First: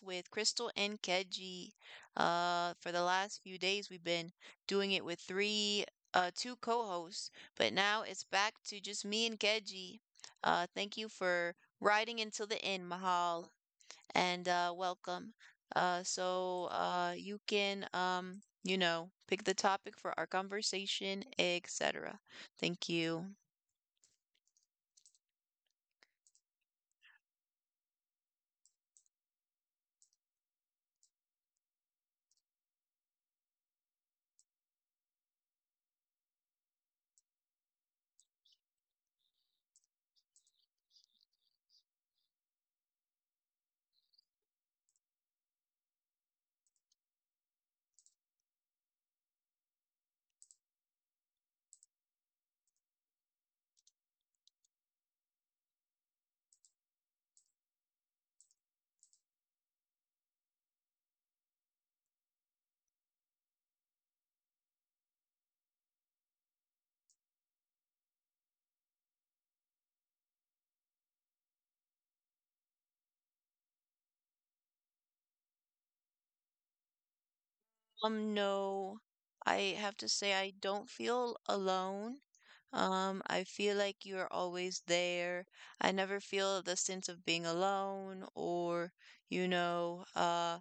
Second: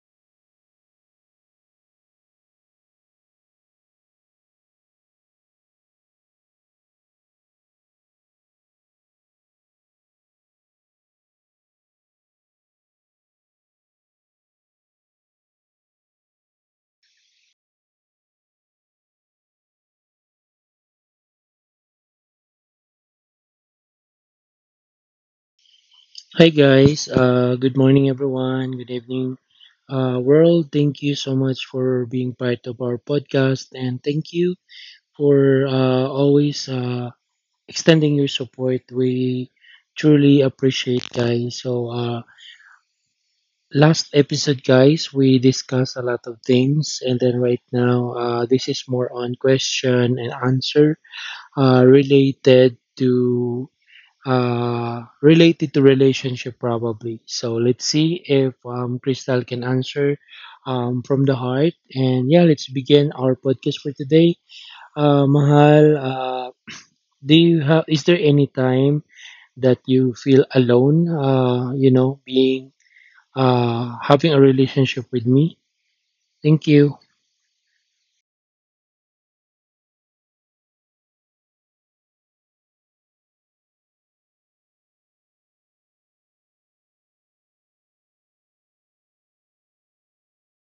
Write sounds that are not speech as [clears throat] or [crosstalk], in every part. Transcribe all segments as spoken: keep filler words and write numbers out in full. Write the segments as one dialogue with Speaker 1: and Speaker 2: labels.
Speaker 1: with Crystal and Keji. Uh, for the last few days, we've been doing it with three, uh, two co-hosts, but now it's back to just me and Keji. Uh, thank you for riding until the end, Mahal, and uh, welcome. Uh, so uh, you can, um, you know, pick the topic for our conversation, et cetera. Thank you.
Speaker 2: Hi guys, uh, good morning everyone, good evening uh, world. Thank you so much for being part of our podcast and thank you for uh, always uh, extending your support. We truly appreciate guys. So uh, last episode guys, we discussed a lot of things and then right now uh, this is more on question and answer uh, related to uh, related to relationship probably. So let's see if um, Crystal can answer um, from the heart. And yeah, let's begin our podcast for today. Uh, Mahal, uh, do you have? Is there any time that you feel alone? Uh, you know, being uh, having a relationship with me. Thank you.
Speaker 1: Um, no, I have to say I don't feel alone. Um, I feel like you're always there. I never feel the sense of being alone or, you know, uh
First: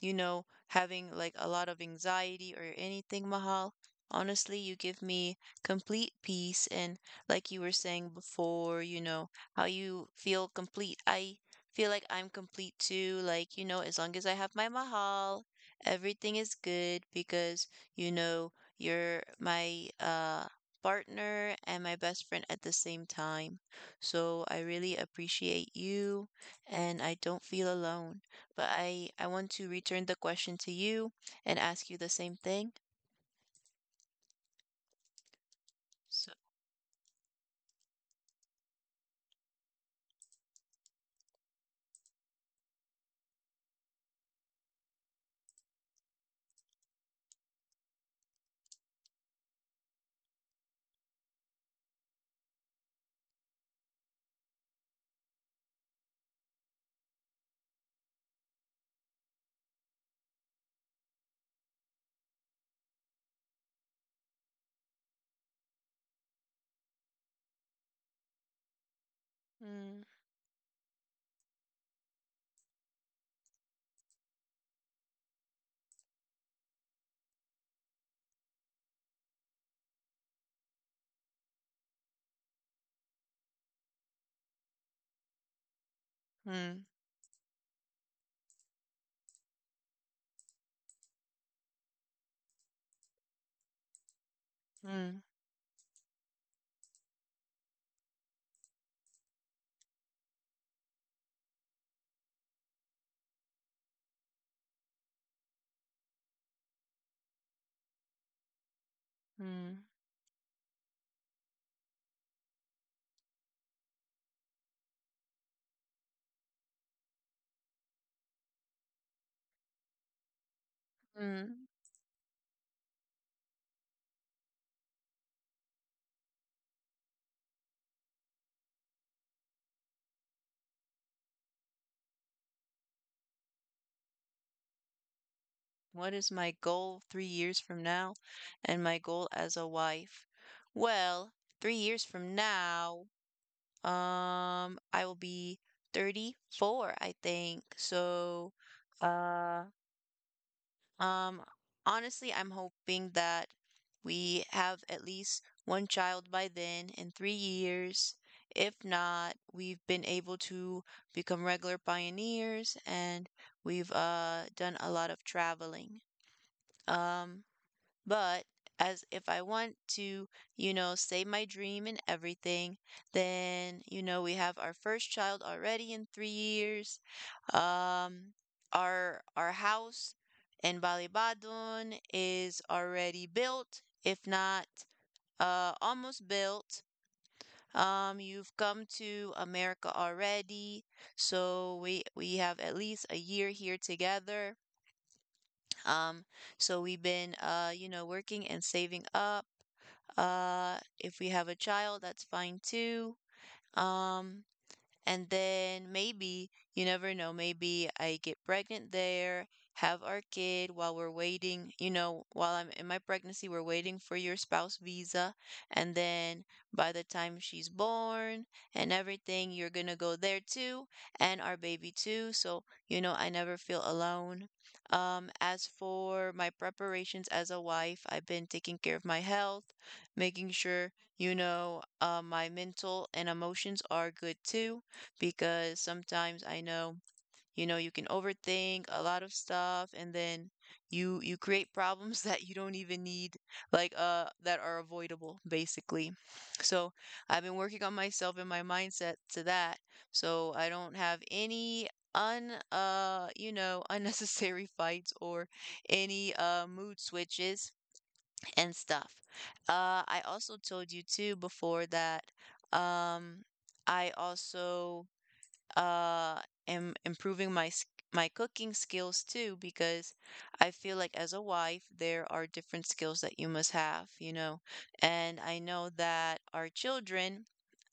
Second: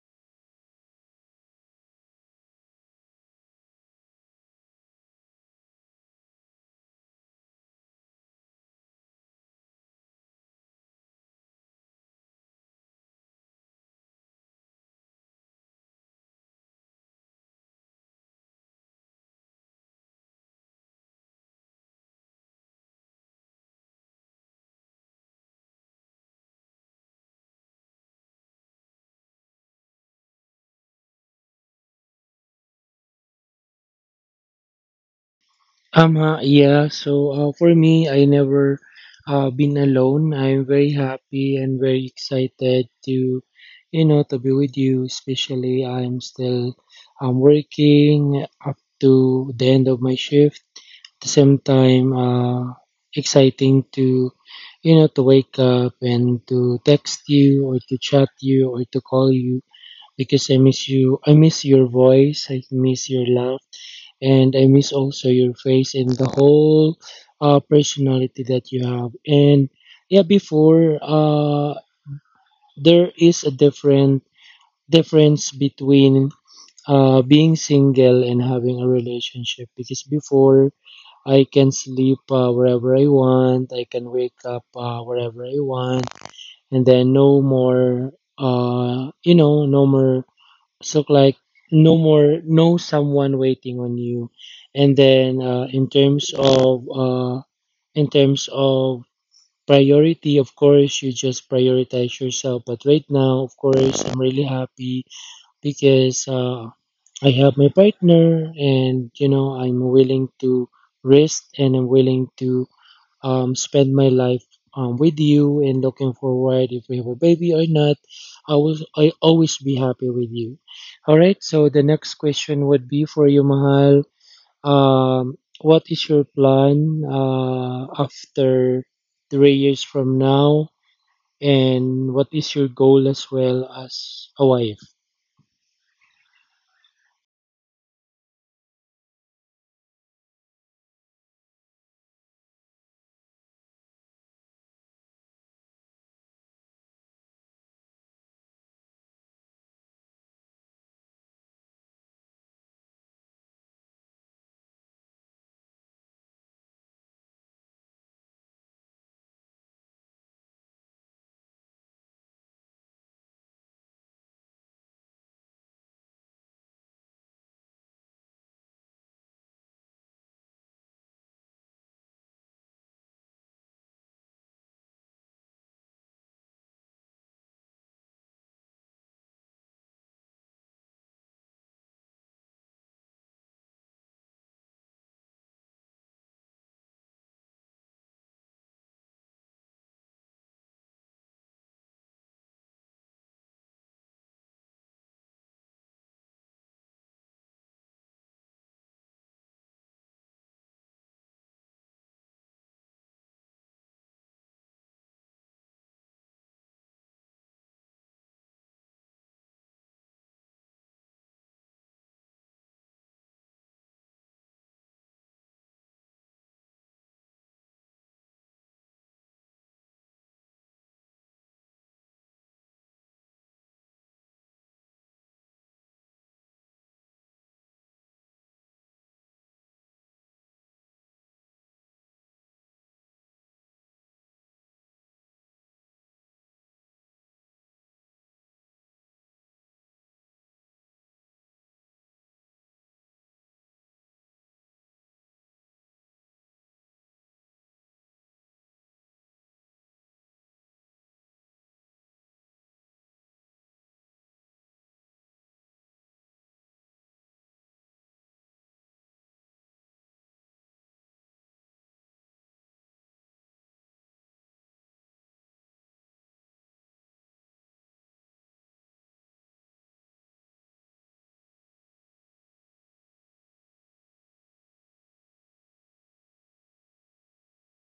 Speaker 1: you know, having like a lot of anxiety or anything, Mahal. Honestly, you give me complete peace. And like you were saying before, you know, how you feel complete. I feel like I'm complete too. Like, you know, as long as I have my Mahal, everything is good because, you know, you're my uh, partner and my best friend at the same time. So I really appreciate you and I don't feel alone, but I I want to return the question to you and ask you the same thing.
Speaker 2: Um,
Speaker 1: So,
Speaker 2: uh, yeah, so uh, for me, I never uh, been alone. I'm very happy and very excited to, you know, to be with you. Especially, I'm still um, working up to the end of my shift. At the same time, uh, exciting to, you know, to wake up and to text you or to chat you or to call you because I miss you. I miss your voice. I miss your laugh and I miss also your face and the whole uh, personality that you have. And
Speaker 1: mm,
Speaker 2: yeah, before uh, there is a different difference between uh, being single and having a relationship because before I can sleep uh, wherever I want, I can wake up uh, wherever I want, and
Speaker 1: mm,
Speaker 2: then no more uh, you know no more so like no more no someone waiting on you. And
Speaker 1: mm,
Speaker 2: then uh, in terms of uh, in terms of priority, of course you just prioritize yourself. But right now, of course, I'm really happy because uh, I have my partner and you know I'm
Speaker 1: mm,
Speaker 2: willing to risk and I'm willing to um, spend my life um, with you and looking forward if we have a baby or not. I will I always be happy with you. All right.
Speaker 1: mm.
Speaker 2: So the next question would be for you, Mahal. Um, what is your plan uh, after three years from now, and what is your goal as well as a wife?
Speaker 1: What is my goal three years from now and my goal as a wife? Well, three years from now, um, I will be thirty-four, I think. So, uh, Um, honestly, I'm hoping that we have at least one child by then in three years. If not, we've been able to become regular pioneers and we've uh, done a lot of traveling. Um, but as if I want to, you know, say my dream and everything, then, you know, we have our first child already in three years. Um, our our house in Balibadon is already built, if not uh almost built. Um, you've come to America already, so we we have at least a year here together. Um, so we've been uh, you know, working and saving up. Uh, if we have a child, that's fine too. Um, and then maybe, you never know, maybe I get pregnant there, have our kid while we're waiting, you know, while I'm in my pregnancy, we're waiting for your spouse visa. And then by the time she's born and everything, you're going to go there too, and our baby too. So, you know, I never feel alone. Um, as for my preparations as a wife, I've been taking care of my health, making sure, you know, uh, my mental and emotions are good too because sometimes I know, you know, you can overthink a lot of stuff and then you you create problems [laughs] that you don't even need like uh that are avoidable basically. So, I've been working on myself and my mindset to that so I don't have any un uh you know [laughs] unnecessary fights or any uh mood switches and stuff. Uh I also told you too before that um I also uh am improving my sk- my cooking skills too because I feel like as a wife there are different skills that you must have, you know. And I know that our children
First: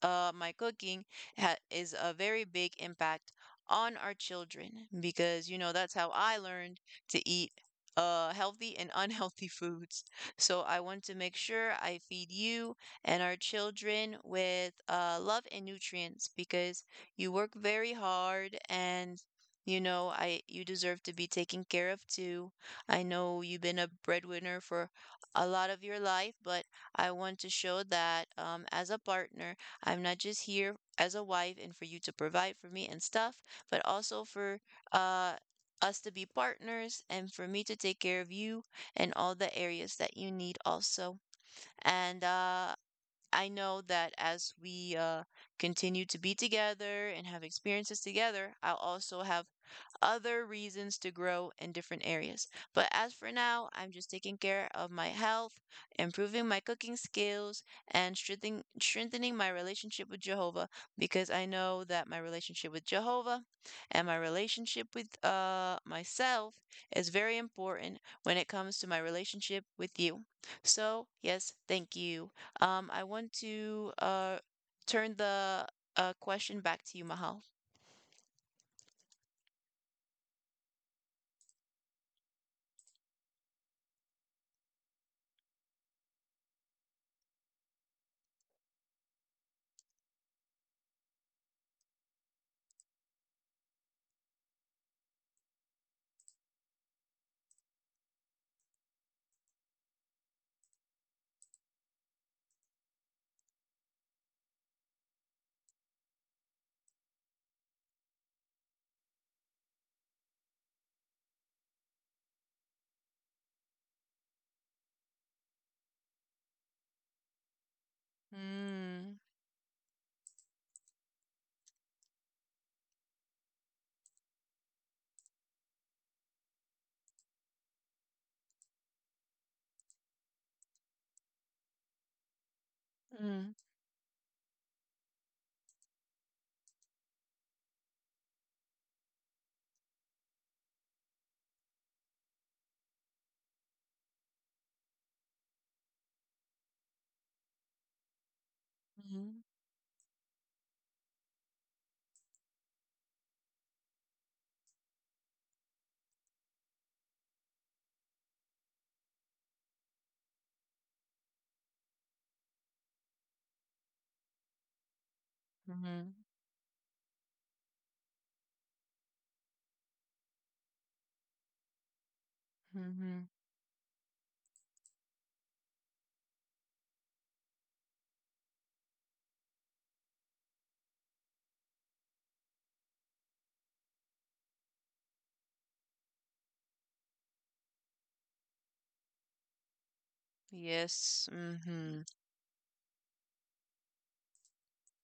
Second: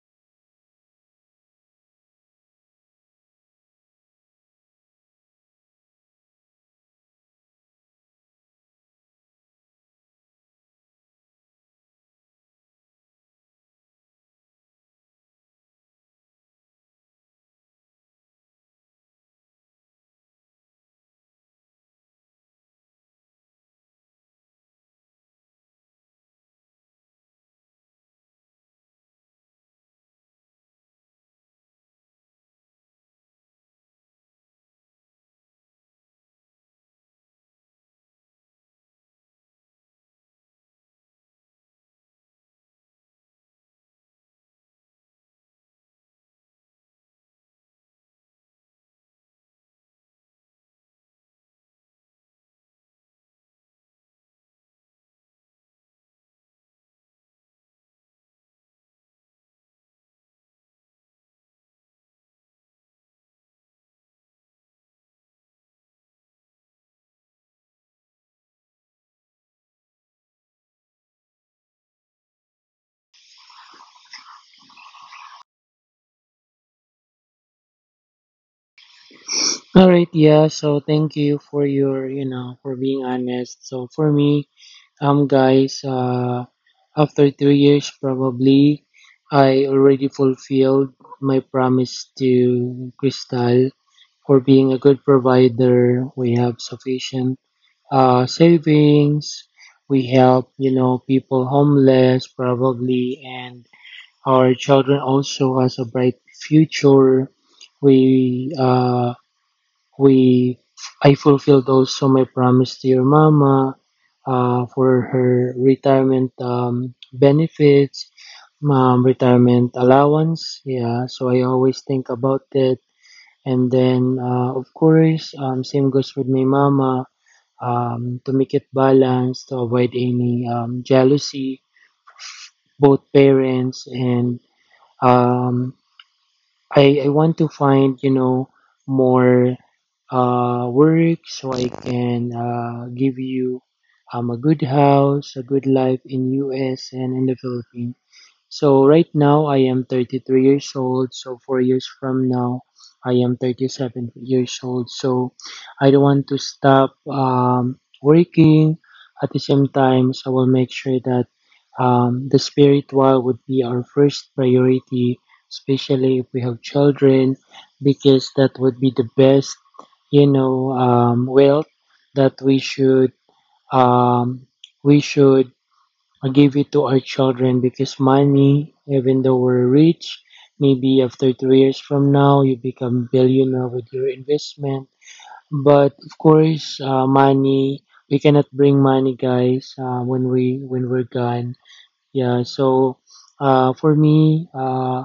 Speaker 1: uh my cooking ha is a very big impact on our children because you know that's how I learned to eat uh healthy and [laughs] unhealthy foods. So I want to make sure I feed you and our children with uh love and nutrients because you work very hard and you know, I you deserve to be taken care of too. I know you've been a breadwinner for a lot of your life, but I want to show that um, as a partner, I'm not just here as a wife and for you to provide for me and stuff, but also for uh us to be partners and for me to take care of you and all the areas that you need also. And uh I know that as we uh, continue to be together and have experiences together, I'll also have other reasons to grow in different areas. But as for now, I'm just taking care of my health, improving my cooking skills, and strengthening, strengthening my relationship with Jehovah because I know that my relationship with Jehovah and my relationship with uh, myself is very important when it comes to my relationship with you. So, yes, thank you. Um, I want to uh, turn the uh, question back to you, Mahal.
Speaker 2: All right. Yeah. So thank you for your you know for being honest. So for me, Um, guys, uh, after three years, probably I already fulfilled my promise to Crystal for being a good provider. We have sufficient uh, savings. We help, you know, people homeless probably, and our children also has a bright future. We uh, we I fulfilled also my promise to your mama uh, for her retirement um, benefits, um,
Speaker 1: Mm,
Speaker 2: retirement allowance. Yeah, so I always think about it. And then, uh, of course, um, same goes with my mama um, to make it balanced, to avoid any um, jealousy, both
Speaker 1: mm,
Speaker 2: parents and um, I, I want to find, you know, more uh, work so I can uh, give you um, a good house, a good life in U S and in the Philippines. So right
Speaker 1: mm.
Speaker 2: now I am thirty-three years old. So four years from now, I am thirty-seven years old. So I don't want to stop um, working. At the same time, so I will make sure that um, the spiritual would be our first priority,
Speaker 1: Mhm,
Speaker 2: especially if we have children, because that would be the best, you know, um, wealth that we should
Speaker 1: mhm.
Speaker 2: um, we should I give it to our children because money, even though we're rich, maybe after three years from now you become billionaire with your investment. But of course, uh, money we cannot bring money, guys. Uh, when we when we're
Speaker 1: Yes,
Speaker 2: gone,
Speaker 1: mhm.
Speaker 2: yeah. So, uh, for me, uh,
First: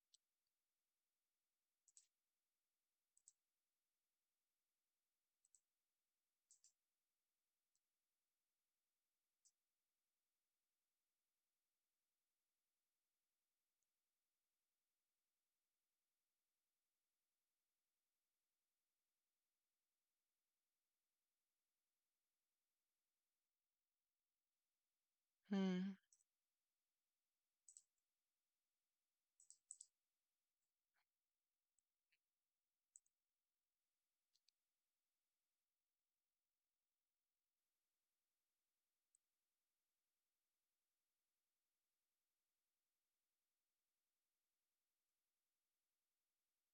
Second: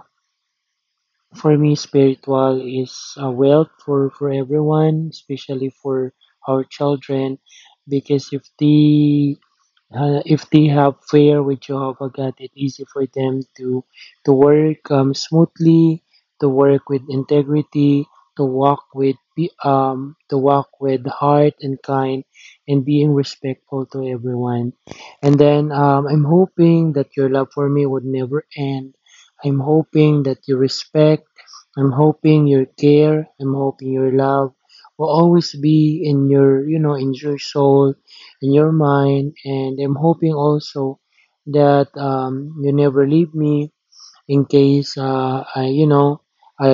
Speaker 2: for me, spiritual is uh, wealth for for everyone, especially for our children, because if they uh, if they have fair with Jehovah God, it's easy for them to to work um, smoothly, to work with integrity, to walk with be- um, to walk with heart and kind, and being respectful to everyone. And then
Speaker 1: Mm.
Speaker 2: um, I'm hoping that your love for me would never end. I'm hoping that your respect, I'm hoping your care, I'm hoping your love will always be in your you know in your soul in your mind, and I'm hoping also that um, you never leave me in case uh, I you know I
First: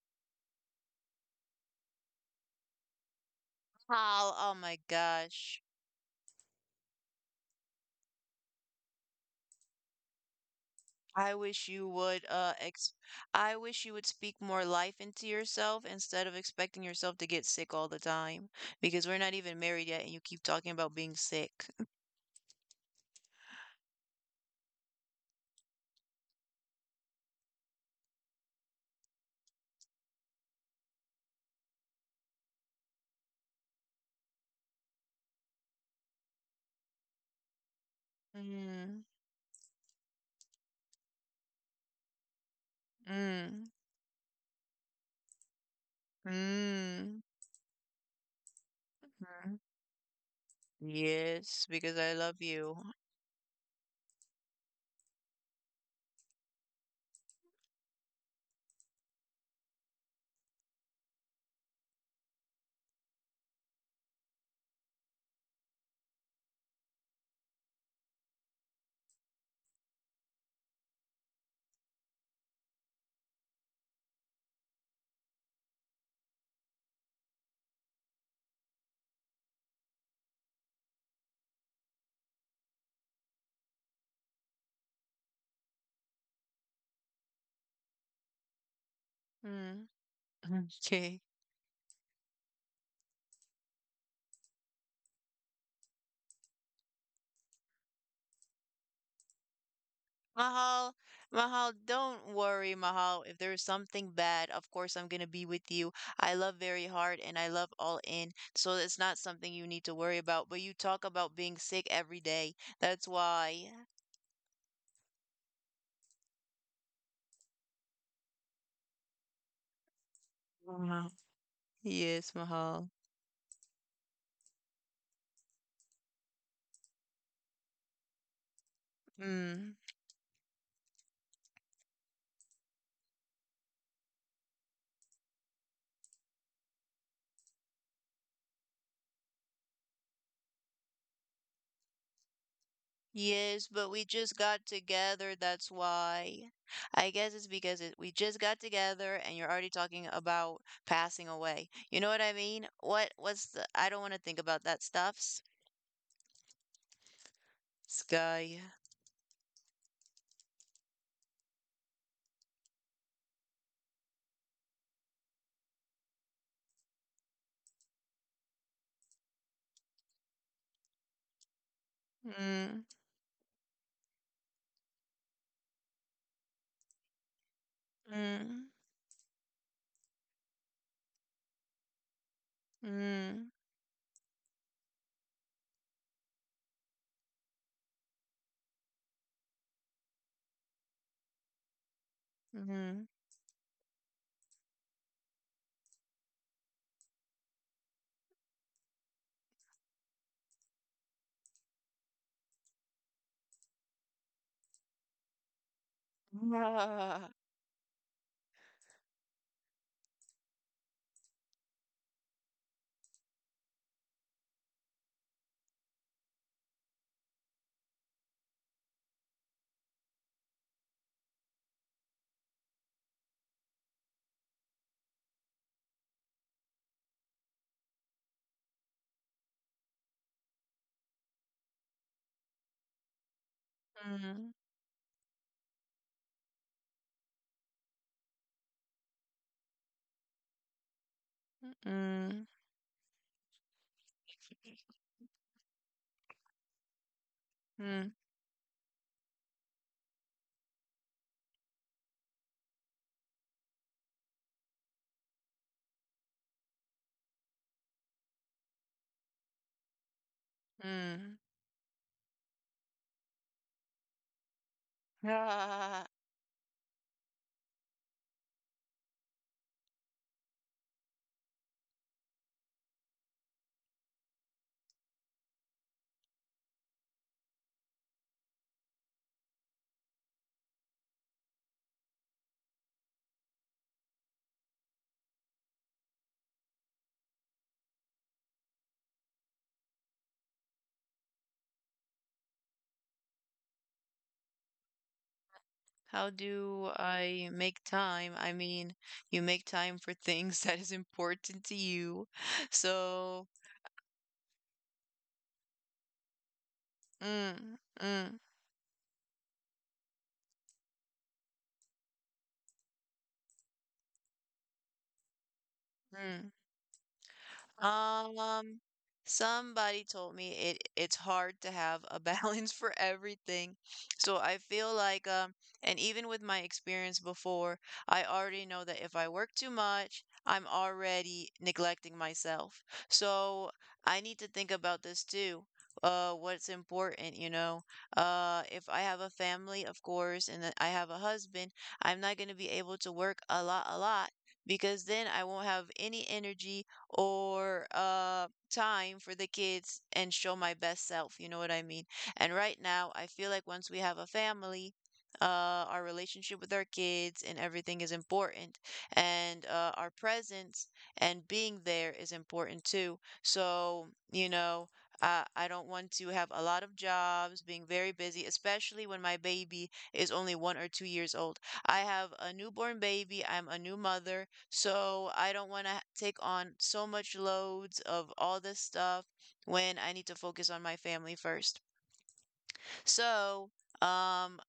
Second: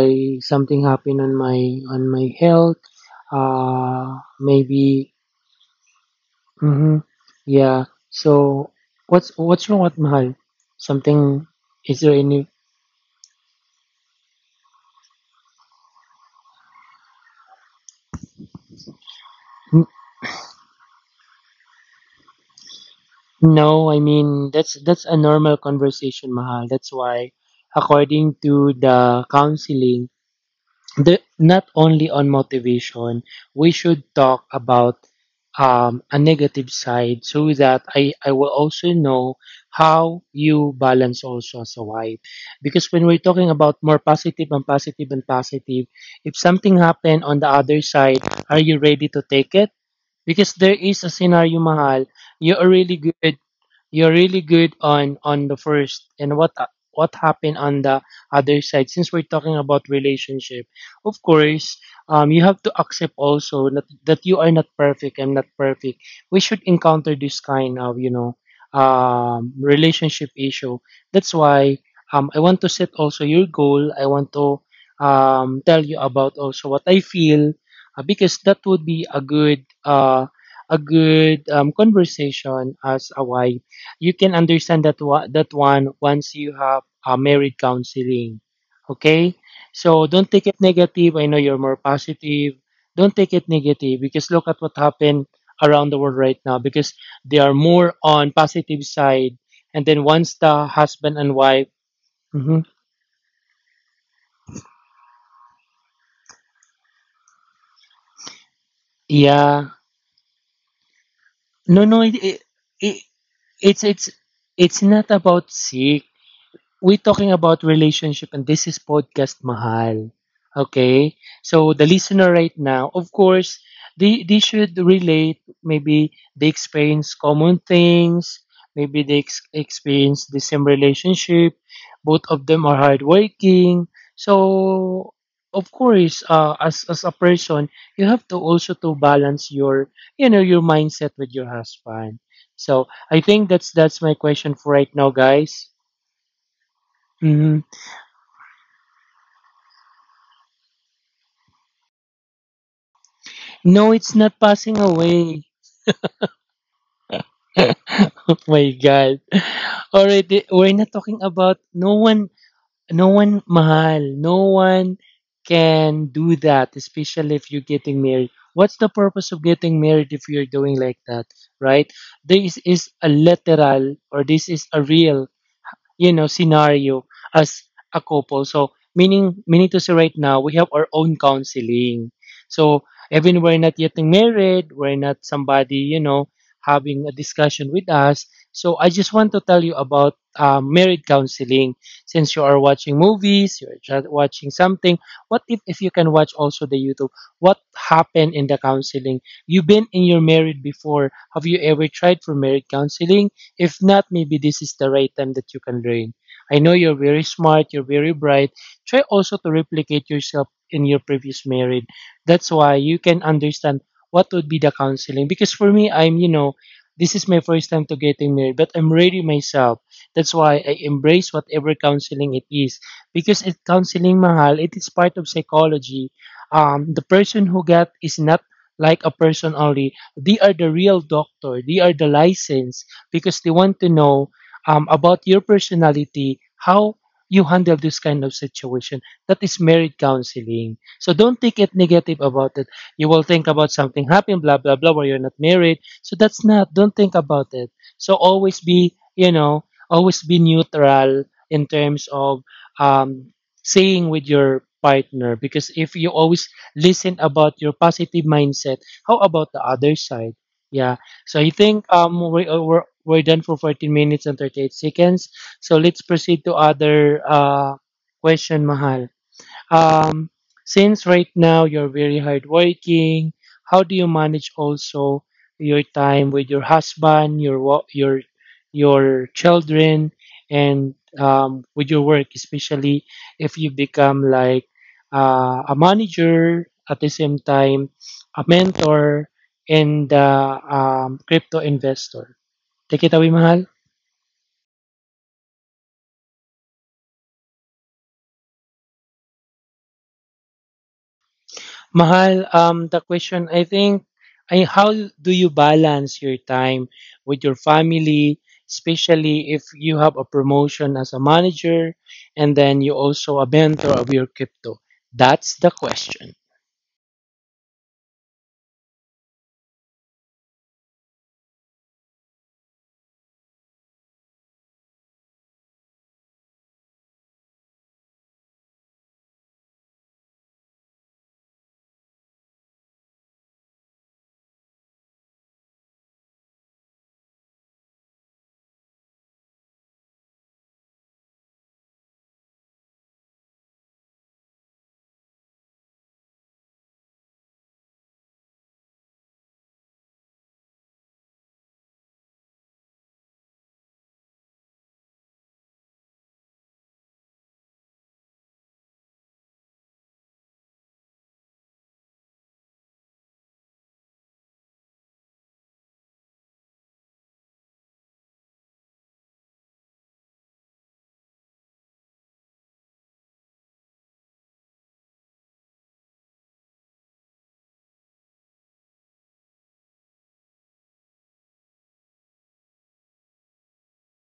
Speaker 2: something happened on my on my health uh
Speaker 1: How? Oh my
Speaker 2: maybe,
Speaker 1: gosh.
Speaker 2: mm-hmm, yeah. So what's what's wrong with mahal,
Speaker 1: I
Speaker 2: something,
Speaker 1: wish you
Speaker 2: is there
Speaker 1: would
Speaker 2: any
Speaker 1: uh ex I wish you would speak more life into yourself instead of expecting yourself to get sick all the time because we're not even married
Speaker 2: N-
Speaker 1: yet and you keep talking about being sick.
Speaker 2: no, I mean that's that's a normal conversation mahal. That's why, according to the counseling, the, not only on motivation, we should talk about um, a negative side so that I, I will
Speaker 1: Mm,
Speaker 2: also know how you balance also as a wife. Because when we're talking
Speaker 1: mm,
Speaker 2: about more positive and positive and positive, if something
Speaker 1: mm,
Speaker 2: happened on the other side, are you ready to
Speaker 1: mm.
Speaker 2: take it? Because there is a
Speaker 1: Yes,
Speaker 2: scenario,
Speaker 1: because I
Speaker 2: Mahal,
Speaker 1: love
Speaker 2: you are
Speaker 1: you.
Speaker 2: really good You're really good on on the first and what what happened on the other side. Since we're talking about relationship, of course, um, you have to accept also that that you are not perfect. I'm not perfect. We should encounter this kind of you know um relationship issue. That's why um I want to set also your goal. I want to um tell you about also what I feel uh, because that would be a good uh a good um, conversation as a wife. You can understand that wa- that one once you have a married counseling. Okay,
Speaker 1: Mm.
Speaker 2: so don't take it
Speaker 1: [laughs] Okay.
Speaker 2: negative. I know you're more positive. Don't take it negative because look at what happened around the world right now because they are more on positive side, and then once the
Speaker 1: Mahal,
Speaker 2: husband and
Speaker 1: Mahal,
Speaker 2: wife.
Speaker 1: don't worry,
Speaker 2: Mhm.
Speaker 1: Mahal. If there's something bad, of course I'm gonna be with you. I love very hard and I love all in, so it's not something you need
Speaker 2: Yeah,
Speaker 1: to worry about. But you talk about being sick
Speaker 2: no, no,
Speaker 1: every
Speaker 2: it,
Speaker 1: day.
Speaker 2: it,
Speaker 1: That's
Speaker 2: it,
Speaker 1: why.
Speaker 2: it's it's it's not about sick. We're talking about relationship and this is podcast mahal,
Speaker 1: Wow.
Speaker 2: okay? So the
Speaker 1: Yes,
Speaker 2: listener right
Speaker 1: Mahal.
Speaker 2: now, of course, they, they should relate, maybe they experience common things, maybe they ex-
Speaker 1: Mm.
Speaker 2: experience the same relationship. Both of them are hardworking. So of course uh, as, as a person, you have to also to balance your you know your mindset with your husband. So I
Speaker 1: Yes,
Speaker 2: think
Speaker 1: but
Speaker 2: that's
Speaker 1: we
Speaker 2: that's my
Speaker 1: just got
Speaker 2: question for right now,
Speaker 1: together. That's
Speaker 2: guys.
Speaker 1: why. I guess it's
Speaker 2: Mm-hmm.
Speaker 1: because it, we just got together and you're already talking about passing away. You know what I mean? What what's the, I don't want
Speaker 2: No,
Speaker 1: to
Speaker 2: it's
Speaker 1: think
Speaker 2: not
Speaker 1: about that
Speaker 2: passing
Speaker 1: stuff.
Speaker 2: away. [laughs] Oh
Speaker 1: Sky.
Speaker 2: my God. Already, we're not talking about no one, no one mahal. No one can do that, especially if you're getting married. What's the purpose of getting married if you're doing like that, right? This
Speaker 1: Mm,
Speaker 2: is a literal or this is a real you know scenario as a
Speaker 1: mm,
Speaker 2: couple. So meaning meaning to say right now we have our own counseling. So
Speaker 1: mm,
Speaker 2: even we're not yet married, we're not somebody you know having a discussion with us. So I just want to tell you about uh, married counseling, since you are
Speaker 1: mhm.
Speaker 2: watching movies, you're just watching something. What if, if you can watch also the youtube, what happened in the counseling? You've been in your married before, have you ever tried for married counseling? If not, maybe this is the right time that you can learn. I know you're
Speaker 1: Ah,
Speaker 2: very smart, you're very bright. Try also to replicate yourself in your previous marriage. That's why you can understand what would be the counseling. Because for me, I'm, you know, this is my first time to getting married, but I'm ready myself. That's why I embrace whatever counseling it is. Because it counseling mahal, it is part of psychology. Um, the person who got is not like a person only. They are the real doctor. They are the license because they want to
Speaker 1: mm,
Speaker 2: know um, about your personality, how you handle this kind of situation. That is married counseling. So don't take it
Speaker 1: mm,
Speaker 2: negative about it. You will think about something happened, blah, blah, blah, where you're not married. So that's not, don't think about it.
Speaker 1: mm,
Speaker 2: So always be, you know, always be neutral in terms of um, saying with your partner, because if you always listen about your positive mindset, how about the other side? Yeah.
Speaker 1: mm.
Speaker 2: So I think um we, uh, we're we're done for fourteen minutes and thirty-eight seconds.
Speaker 1: Ah.
Speaker 2: So let's proceed to other uh question, Mahal. Um, since right now you're very hardworking, how do you manage also your time with your husband, your wa- your your children, and um, with your work, especially if you become like uh, a manager at the same time, a mentor, and uh, um, crypto investor. Take it away, Mahal.
Speaker 1: How do I make time? I mean, you make time for things [laughs] that is important to you. [laughs]
Speaker 2: Mahal, um, the
Speaker 1: So,
Speaker 2: question I think, I, how do you balance your time with
Speaker 1: mm,
Speaker 2: your
Speaker 1: mm,
Speaker 2: family, especially if you have a promotion as a manager, and then you also a mentor of your crypto? That's the
Speaker 1: mm.
Speaker 2: question.
Speaker 1: Um, somebody told me it it's hard to have a [laughs] balance for everything. So I feel like um and even with my experience before, I already know that if I work too much, I'm already neglecting myself. So I need to think about this too. Uh, what's important, you know? Uh, if I have a family, of course, and then I have a husband, I'm not going to be able to work a lot, a lot because then I won't have any energy or uh, time for the kids and show my best self. You know what I mean? And right now, I feel like once we have a family, uh, our relationship with our kids and everything is important, and uh, our presence and being there is important too. So, you know, uh, I don't want to have a lot of jobs, being very busy, especially when my baby is only one or two years old. I have a newborn baby, I'm a new mother, so I don't want to take on so much loads of all this stuff when I need to focus on my family first. So, um,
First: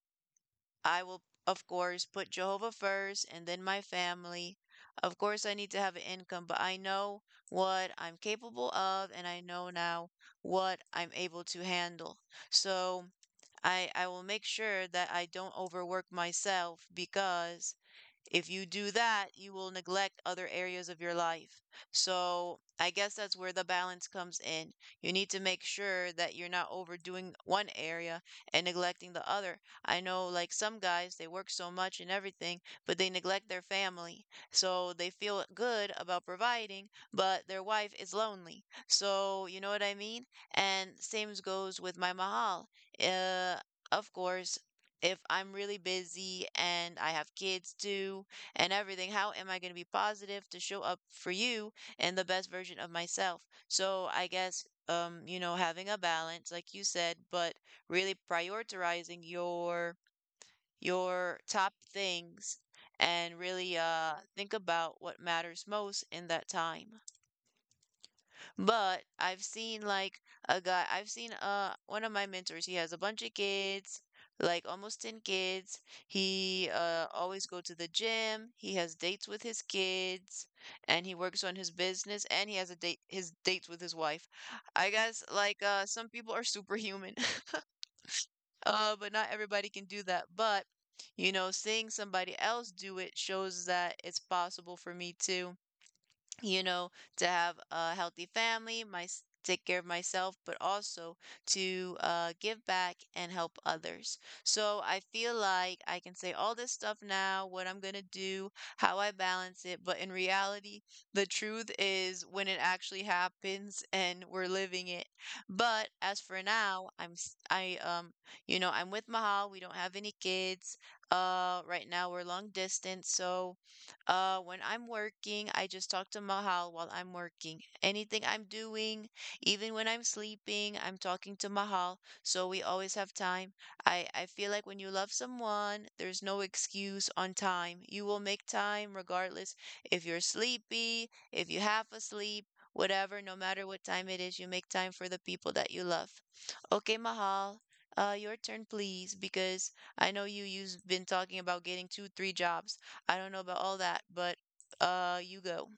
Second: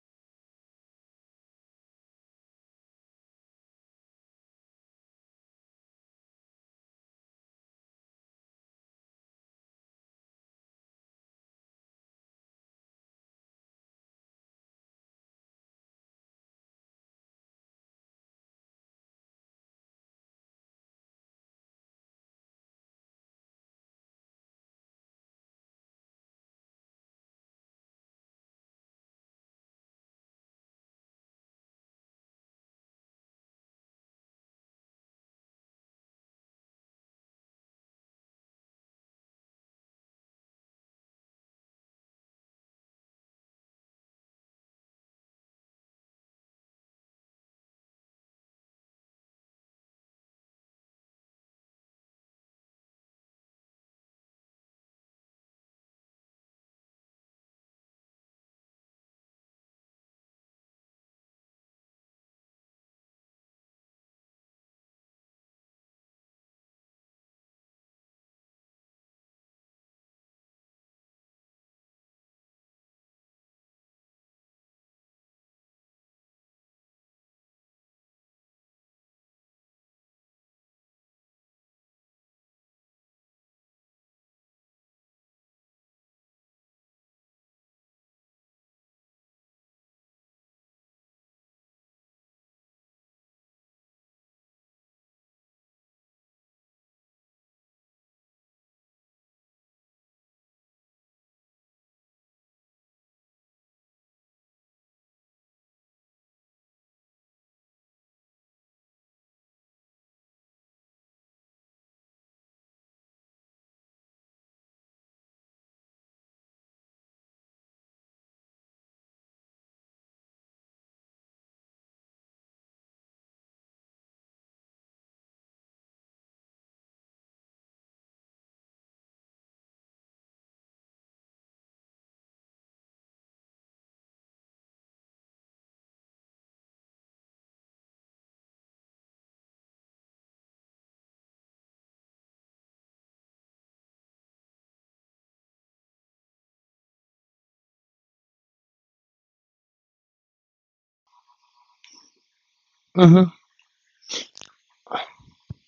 Speaker 1: I will, of course, put Jehovah first and then my family. Of course, I need to have an income, but I know what I'm capable of and I know now what I'm able to handle. So I, I will make sure that I don't overwork myself because if you do that, you will neglect other areas of your life. So I guess that's where the balance comes in. You need to make sure that you're not overdoing one area and neglecting the other. I know, like some guys, they work so much and everything, but they neglect their family. So they feel good about providing, but their wife is lonely. So, you know what I mean? And same goes with my mahal. Uh, of course, if I'm really busy and I have kids too and everything, how am I going to be positive to show up for you and the best version of myself? So I guess, um, you know, having a balance, like you said, but really prioritizing your your top things and really uh think about what matters most in that time. But I've seen like a guy, I've seen uh one of my mentors, he has a bunch of kids, like almost ten kids. He uh always go to the gym, he has dates with his kids, and he works on his business and he has a date his dates with his wife. I guess like uh some people are superhuman. [laughs] Uh, but not everybody can do that. But you know, seeing somebody else do it shows that it's possible for me too, you know, to have a healthy family, my s- take care of myself, but also to uh, give back and help others. So I feel like I can say all this stuff now, what I'm gonna do, how I balance it, but in reality, the truth is when it actually happens and we're living it. But as for now, I'm s- I um you know I'm with Mahal. We don't have any kids. Uh, right now we're long distance, so uh, when I'm working, I just talk to Mahal while I'm working. Anything I'm doing, even when I'm sleeping, I'm talking to Mahal, so we always have time. I, I feel like when you love someone, there's no excuse on time. You will make time regardless if you're sleepy, if you half asleep, whatever, no matter what time it is, you make time for the people that you love. Okay, Mahal, uh, your turn, please, because I know you you've been talking about getting two, three jobs. I don't know about all that, but uh, you go.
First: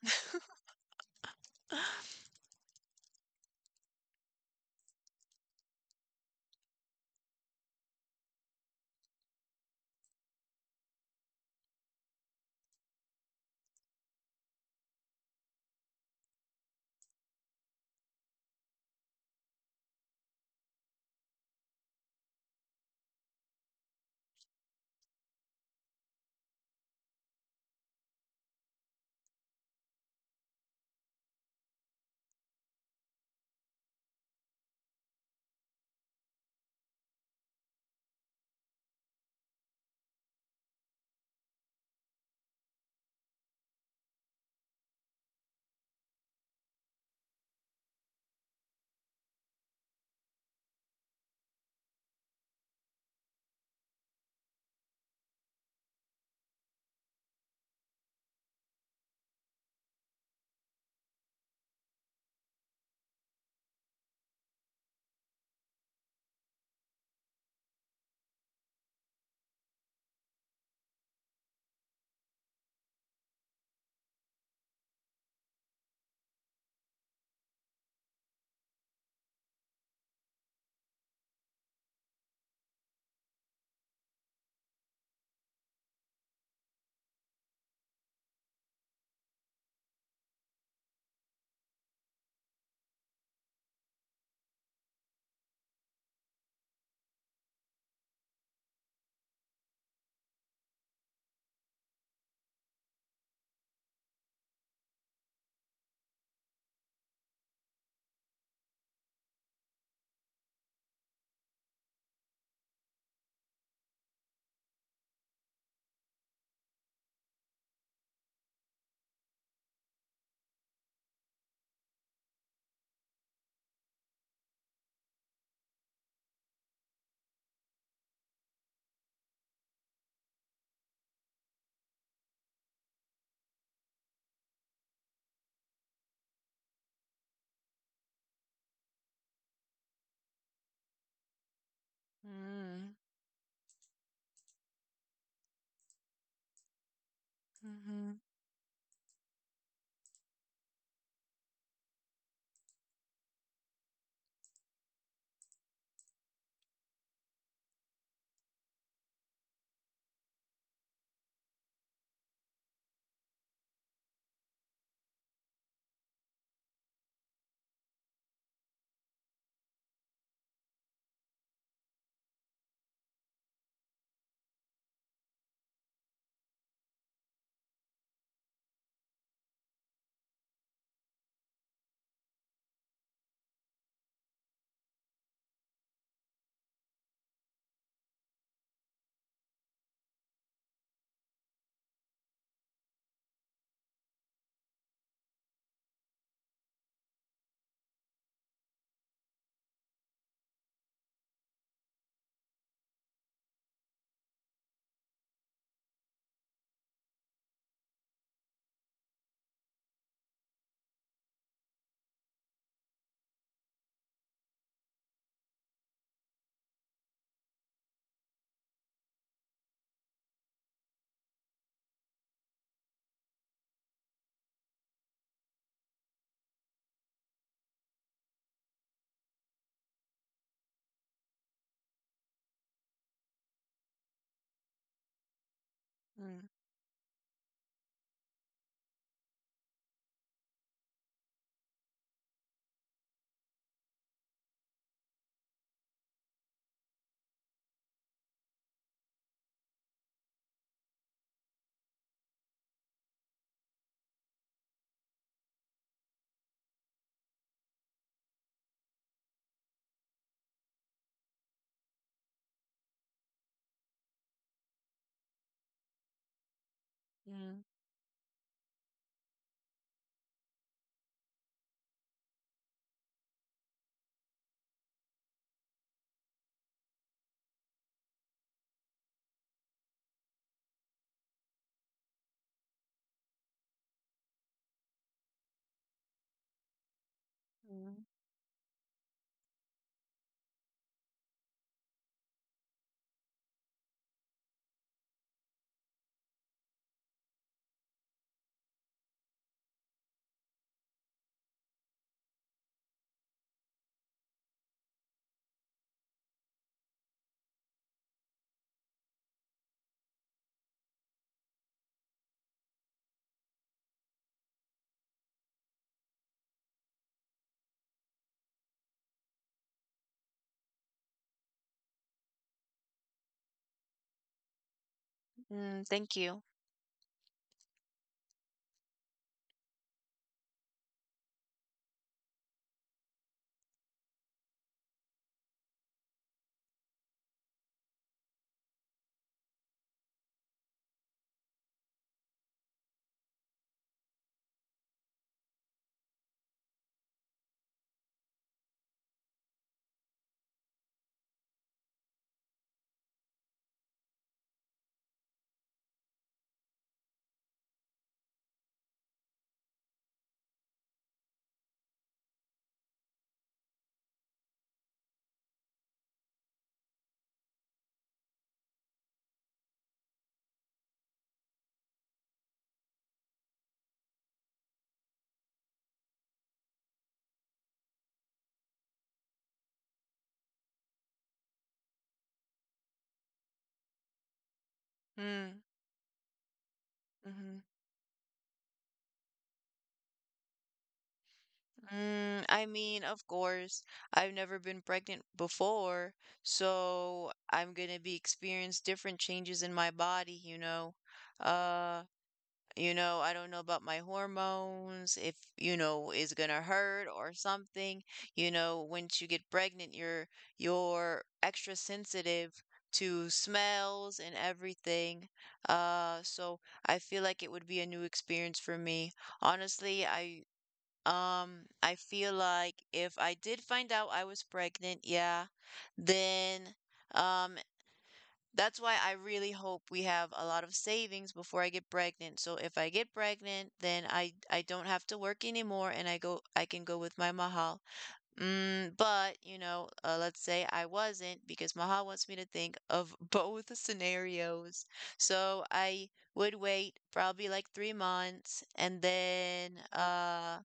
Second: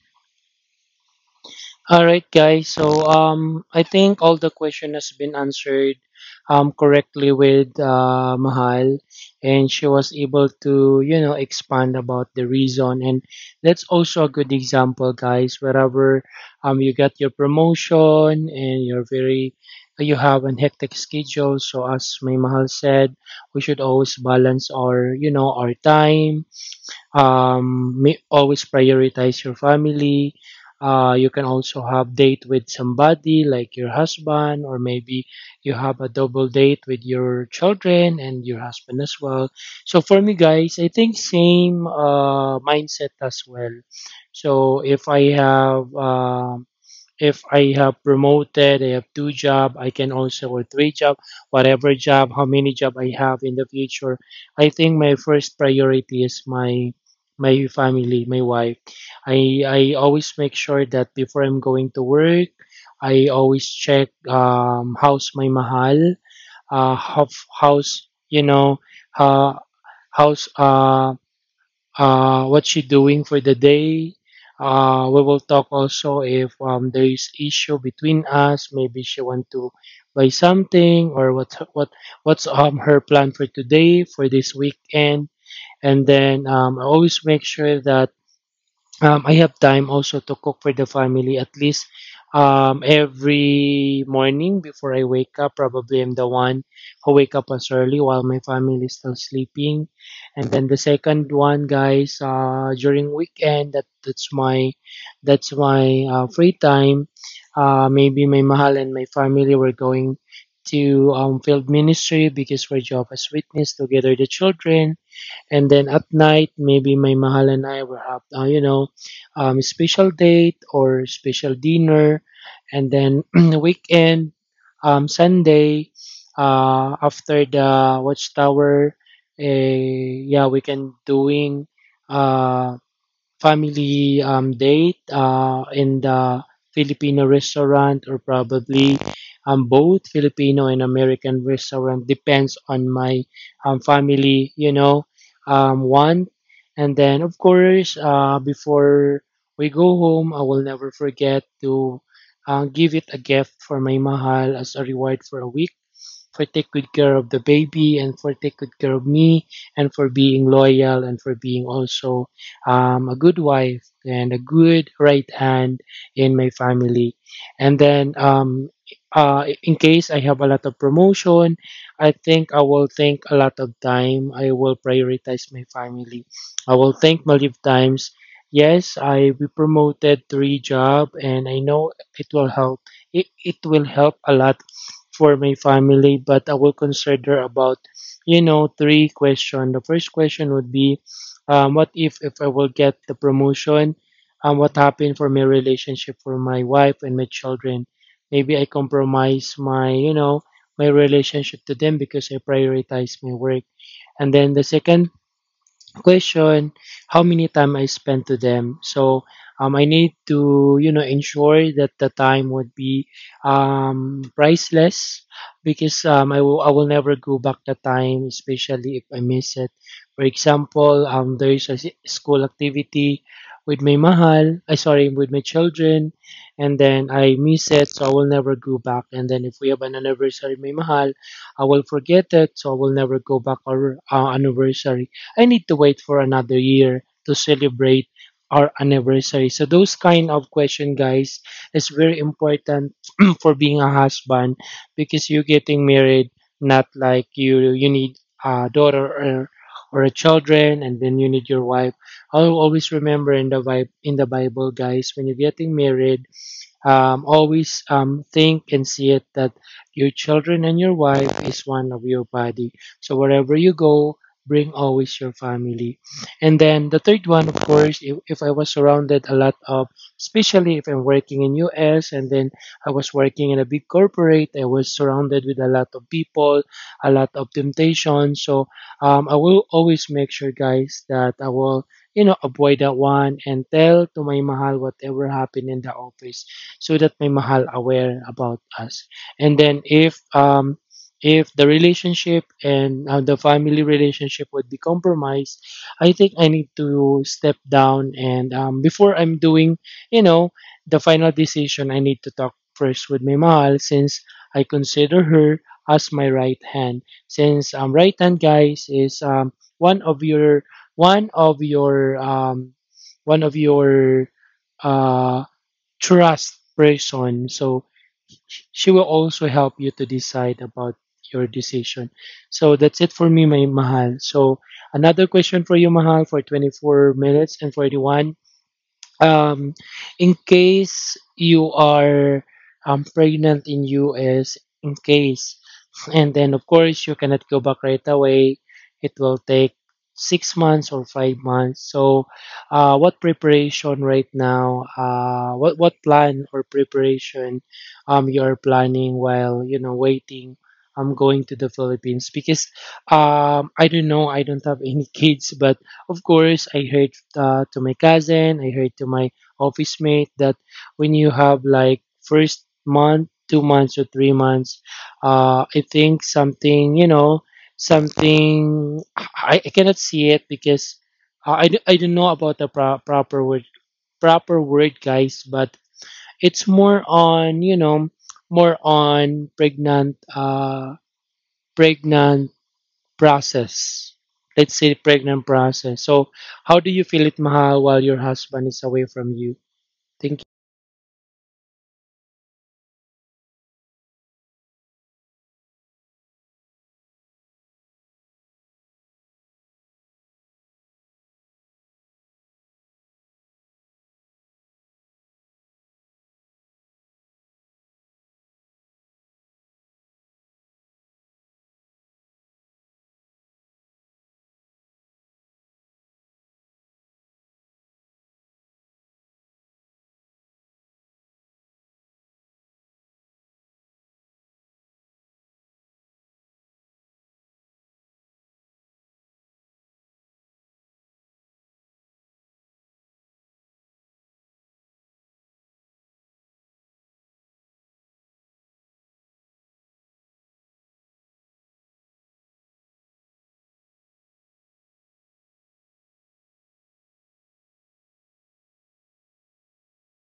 Speaker 2: All
Speaker 1: [gasps]
Speaker 2: right, guys. So um, I think all the question has been answered um, correctly with uh, Mahal, and she was able to you know expand about the reason. And that's also a good example, guys. Wherever um, you got your promotion and you're very you have an hectic schedule. So as May Mahal said, we should always balance our you know our time um, may always prioritize your family. Uh, you can also have date with somebody like your husband, or maybe you have a double date with your children and your husband as well. So for me, guys, I think same uh, mindset as well. So if I have um, if I have promoted, I have two job, I can also or three job, whatever job, how many job I have in the future. I think my first priority is my my family, my wife. I I always make sure that before I'm going to work, I always check um how's my mahal, uh how, how's you know uh, how's uh uh, what she doing for the day. Uh, we will talk also if um, there is issue between us. Maybe she want to buy something or what what what's um her plan for today for this weekend. And then um, I always make sure that Um, I have time also to cook for the family at least um, every morning before I wake up. Probably I'm the one who wake up as early while my family is still sleeping. And then the second one, guys, uh, during weekend, that that's my that's my uh, free time. Uh, maybe my mahal and my family were going to um, field ministry because we're Jehovah's Witness together the children. And then at night, maybe my mahal and I will have, uh, you know, um, special date or special dinner. And then [clears throat] the weekend, um, Sunday, uh, after the watchtower, eh, yeah, we can doing uh, family um, date uh, in the Filipino restaurant or probably um, both Filipino and American restaurant depends
Speaker 1: Mm,
Speaker 2: on my um, family, you know, um, want. And then, of course,
Speaker 1: mhm,
Speaker 2: uh, before we go home, I will never forget to uh, give it a gift for my mahal as a reward for a week for take good care of the baby and for take good care of me and for being loyal and for being also um, a good wife and a good right hand in my family. And then um, uh, in case I have a lot of promotion, I think I will take a lot of time. I will prioritize my family. I will thank Maldive Times. Yes, I be promoted three job and I know it will help. It, it will help a lot for my family, but I will consider about, you know, three question. The first question would be, um, what if if I will get the promotion? Um, what happened for my relationship for my wife and my children? Maybe I compromise my, you know, my relationship to them because I prioritize my work. And then the second question how many time I spend to them. So um, I need to you know ensure that the time would be um, priceless because um, I will I will never go back the time, especially if I miss it. For example, um, there is a s- school activity with my mahal, I sorry, with my children, and then I miss it, so I will never go back. And then if we have an anniversary, with my mahal, I will forget it, so I will never go back our uh, anniversary. I need to wait for
Speaker 1: mm,
Speaker 2: another year to celebrate our anniversary. So those kind of question, guys, is very important [clears throat] for being a husband because you're getting married, not like you you need a daughter or or a children, and then you need your wife. I'll always remember in the Bi- in the Bible, guys, when you're getting married, Um, always um, think and see it that your children and your wife is one of your body. So wherever you go, bring always your family. And then the third
Speaker 1: mm,
Speaker 2: one, of course, if, if I was surrounded a lot of, especially if I'm working in U S and then I was working in a big corporate, I was surrounded with a lot of people, a lot of temptation. So um, I will always make sure, guys, that I will you know, avoid that one and tell to my mahal whatever happened in the office so that my mahal
Speaker 1: mm,
Speaker 2: aware about us. And then if um if the relationship and uh, the family relationship would be compromised, I think I need to step down and um before I'm doing, you know, the final decision, I need to talk first with my mahal since I consider her as my right hand. Since um right hand guys is um one of your one of your um one of your uh, trust person. So she will also help you to decide about your decision. So that's it for me, my mahal. So another
Speaker 1: mm,
Speaker 2: question for you,
Speaker 1: thank you.
Speaker 2: mahal, for twenty-four minutes and forty-one. Um, in case you are um, pregnant in U S, in case and then of course you cannot go back right away, it will take six months or five months. So uh, what preparation right now, uh, what what plan or preparation um you're planning while you know waiting um going to the Philippines because um I don't know, I don't have any [laughs] kids, but of course I heard uh, to my cousin, I heard to my office mate that when you have like first month, two months or three months, uh, I think something, you know, something I, I cannot see it because uh, I, d- I don't know about the pro- proper word, proper word, guys, but it's more on, you know, more on pregnant, uh, pregnant process. Let's say
Speaker 1: Mm,
Speaker 2: pregnant process. So, how do you feel
Speaker 1: mhm,
Speaker 2: it, Mahal, while your husband is away from you? Thank
Speaker 1: mm, I mean, of course, I've never been pregnant before, so I'm gonna be experience different changes in my body, you know. Uh, You know, I don't know about my hormones, if, you know, is gonna hurt or something. You know, once you get pregnant, you're you're extra sensitive to smells and everything. Uh, so I feel like it would be a new experience for me. Honestly, I um I feel like if I did find out I was pregnant, yeah, then um that's why I really hope we have a lot of savings before I get pregnant. So if I get pregnant, then I I don't have to work anymore and I go I can go with my mahal. Mm, but, you know, uh, let's say I wasn't because mahal wants me to think of [laughs] both scenarios. So I would wait probably like three months and then uh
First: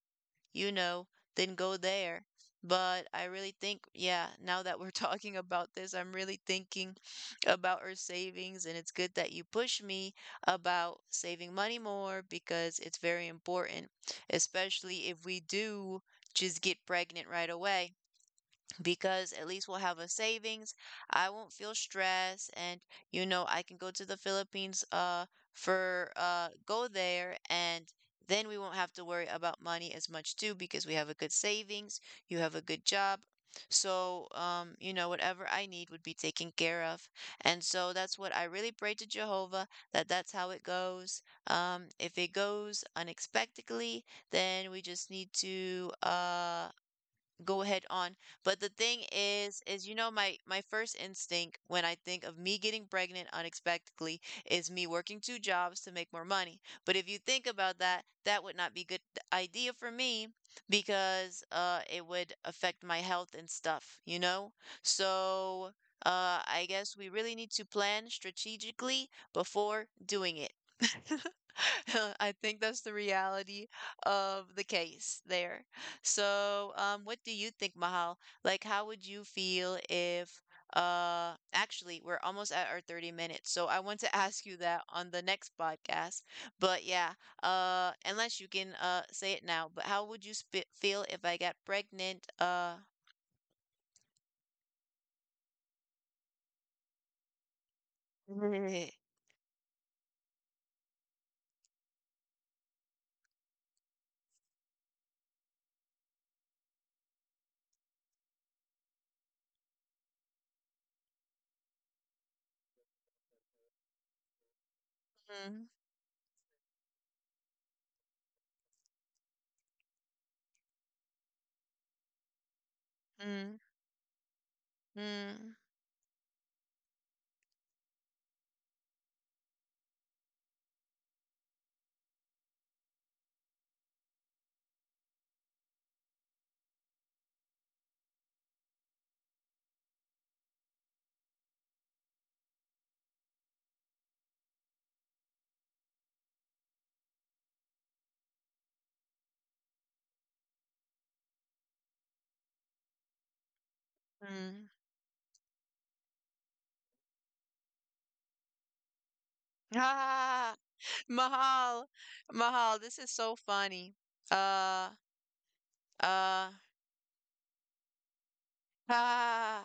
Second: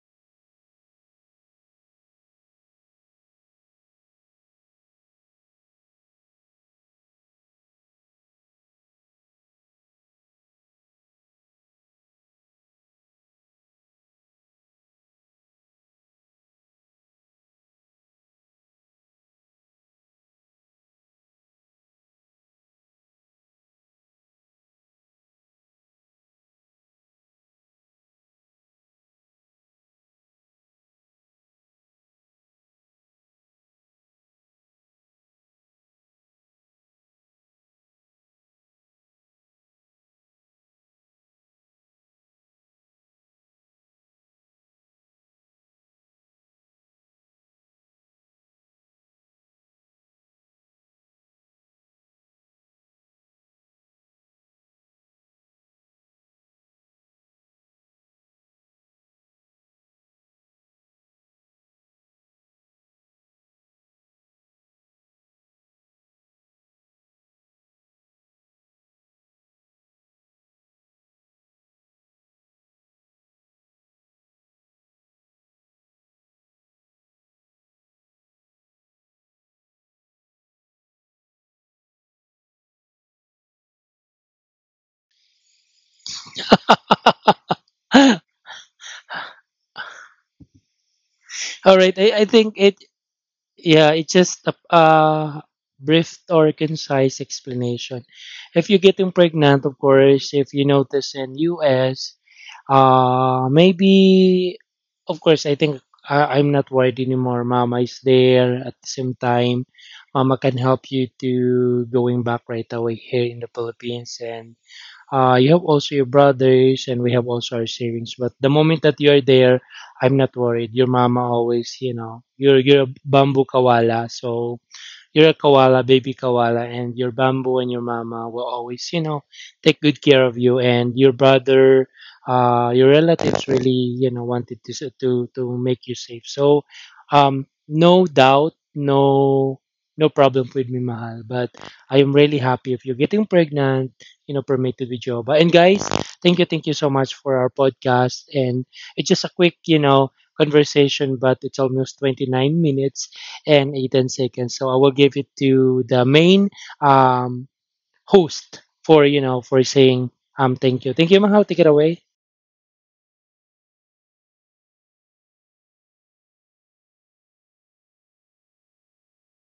Speaker 1: you know, then go there. But I really think, yeah, now that we're [laughs] talking about this, I'm really thinking about our savings. And it's good that you push me about saving money more because it's very important, especially if we do just get pregnant right away because at least we'll have a savings. I won't feel stressed and you know I can go to the Philippines uh for uh go there and then we won't have to worry about money as much too because we have a good savings, you have a good job. So um you know whatever I need would be taken care of. And so that's what I really pray to Jehovah that that's how it goes. Um if it goes unexpectedly, then we just need to uh go ahead on. But the thing is, is you know my my first instinct when I think of me getting pregnant unexpectedly is me working two jobs to make more money. But if you think about that, that would not be a good idea for me because uh it would affect my health and stuff, you know? So uh I guess we really need to plan strategically before doing it. [laughs] I think that's the reality of the case there. So, um, what do you think, Mahal? Like, how would you feel if, uh, actually, we're almost at our thirty minutes, so I want to [laughs] ask you that on the next podcast. But yeah, uh,
Speaker 2: you. [gasps]
Speaker 1: unless you can, uh, say it now, but how would you sp feel if I got
Speaker 2: [laughs] All right,
Speaker 1: pregnant,
Speaker 2: I, I think
Speaker 1: uh,
Speaker 2: it. Yeah, it's just a, a brief or concise explanation. If you're
Speaker 1: [laughs]
Speaker 2: getting pregnant, of course, if you notice in U S, uh, maybe, of course, I think I, I'm not worried anymore. Mama is there at the same time. Mama can help you to going back right away here in the Philippines, and uh, you
Speaker 1: mm,
Speaker 2: have also your brothers and we have also our savings, but the moment that you are there, I'm not worried. Your mama always, you know, you're you're a bamboo
Speaker 1: mm,
Speaker 2: kawala. So you're a
Speaker 1: mm,
Speaker 2: koala, baby koala, and your bamboo and your mama will always, you know, take good care of you. And your brother, uh, your relatives really, you know, wanted to s- to to make you safe. So, um, no doubt, no no problem with me, mahal. But I am really happy if you're getting pregnant, you know, permitted with Joba. And guys, thank you, thank you so much for our podcast. And it's just a quick, you know, conversation, but it's almost twenty-nine minutes and eighteen
Speaker 1: mm.
Speaker 2: seconds. So I will give it to the main um, host for, you know,
Speaker 1: [laughs]
Speaker 2: for saying
Speaker 1: Ah,
Speaker 2: um, thank you. Thank you, Mahal. Take it
Speaker 1: Mahal,
Speaker 2: away.
Speaker 1: Mahal, this is so funny. Uh, uh, [laughs] ah.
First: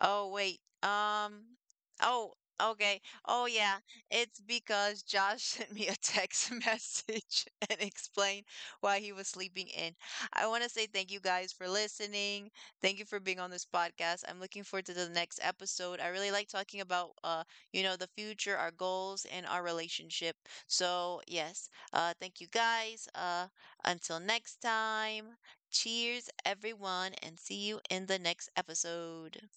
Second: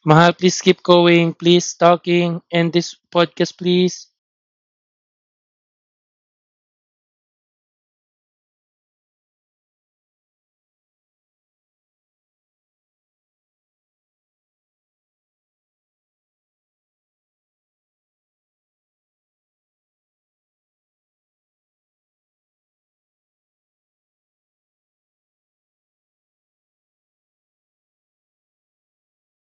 Speaker 1: Oh,
Speaker 2: Mahal,
Speaker 1: wait.
Speaker 2: please keep going.
Speaker 1: Um,
Speaker 2: Please
Speaker 1: oh,
Speaker 2: talking. End this
Speaker 1: okay. Oh,
Speaker 2: podcast,
Speaker 1: yeah.
Speaker 2: please.
Speaker 1: It's because Josh [laughs] sent me a text message [laughs] and explained why he was sleeping in. I want to say thank you guys for listening. Thank you for being on this podcast. I'm looking forward to the next episode. I really like talking about uh, you know, the future, our goals, and our relationship. So, yes. Uh, thank you guys. Uh, until next time. Cheers, everyone, and see you in the next episode.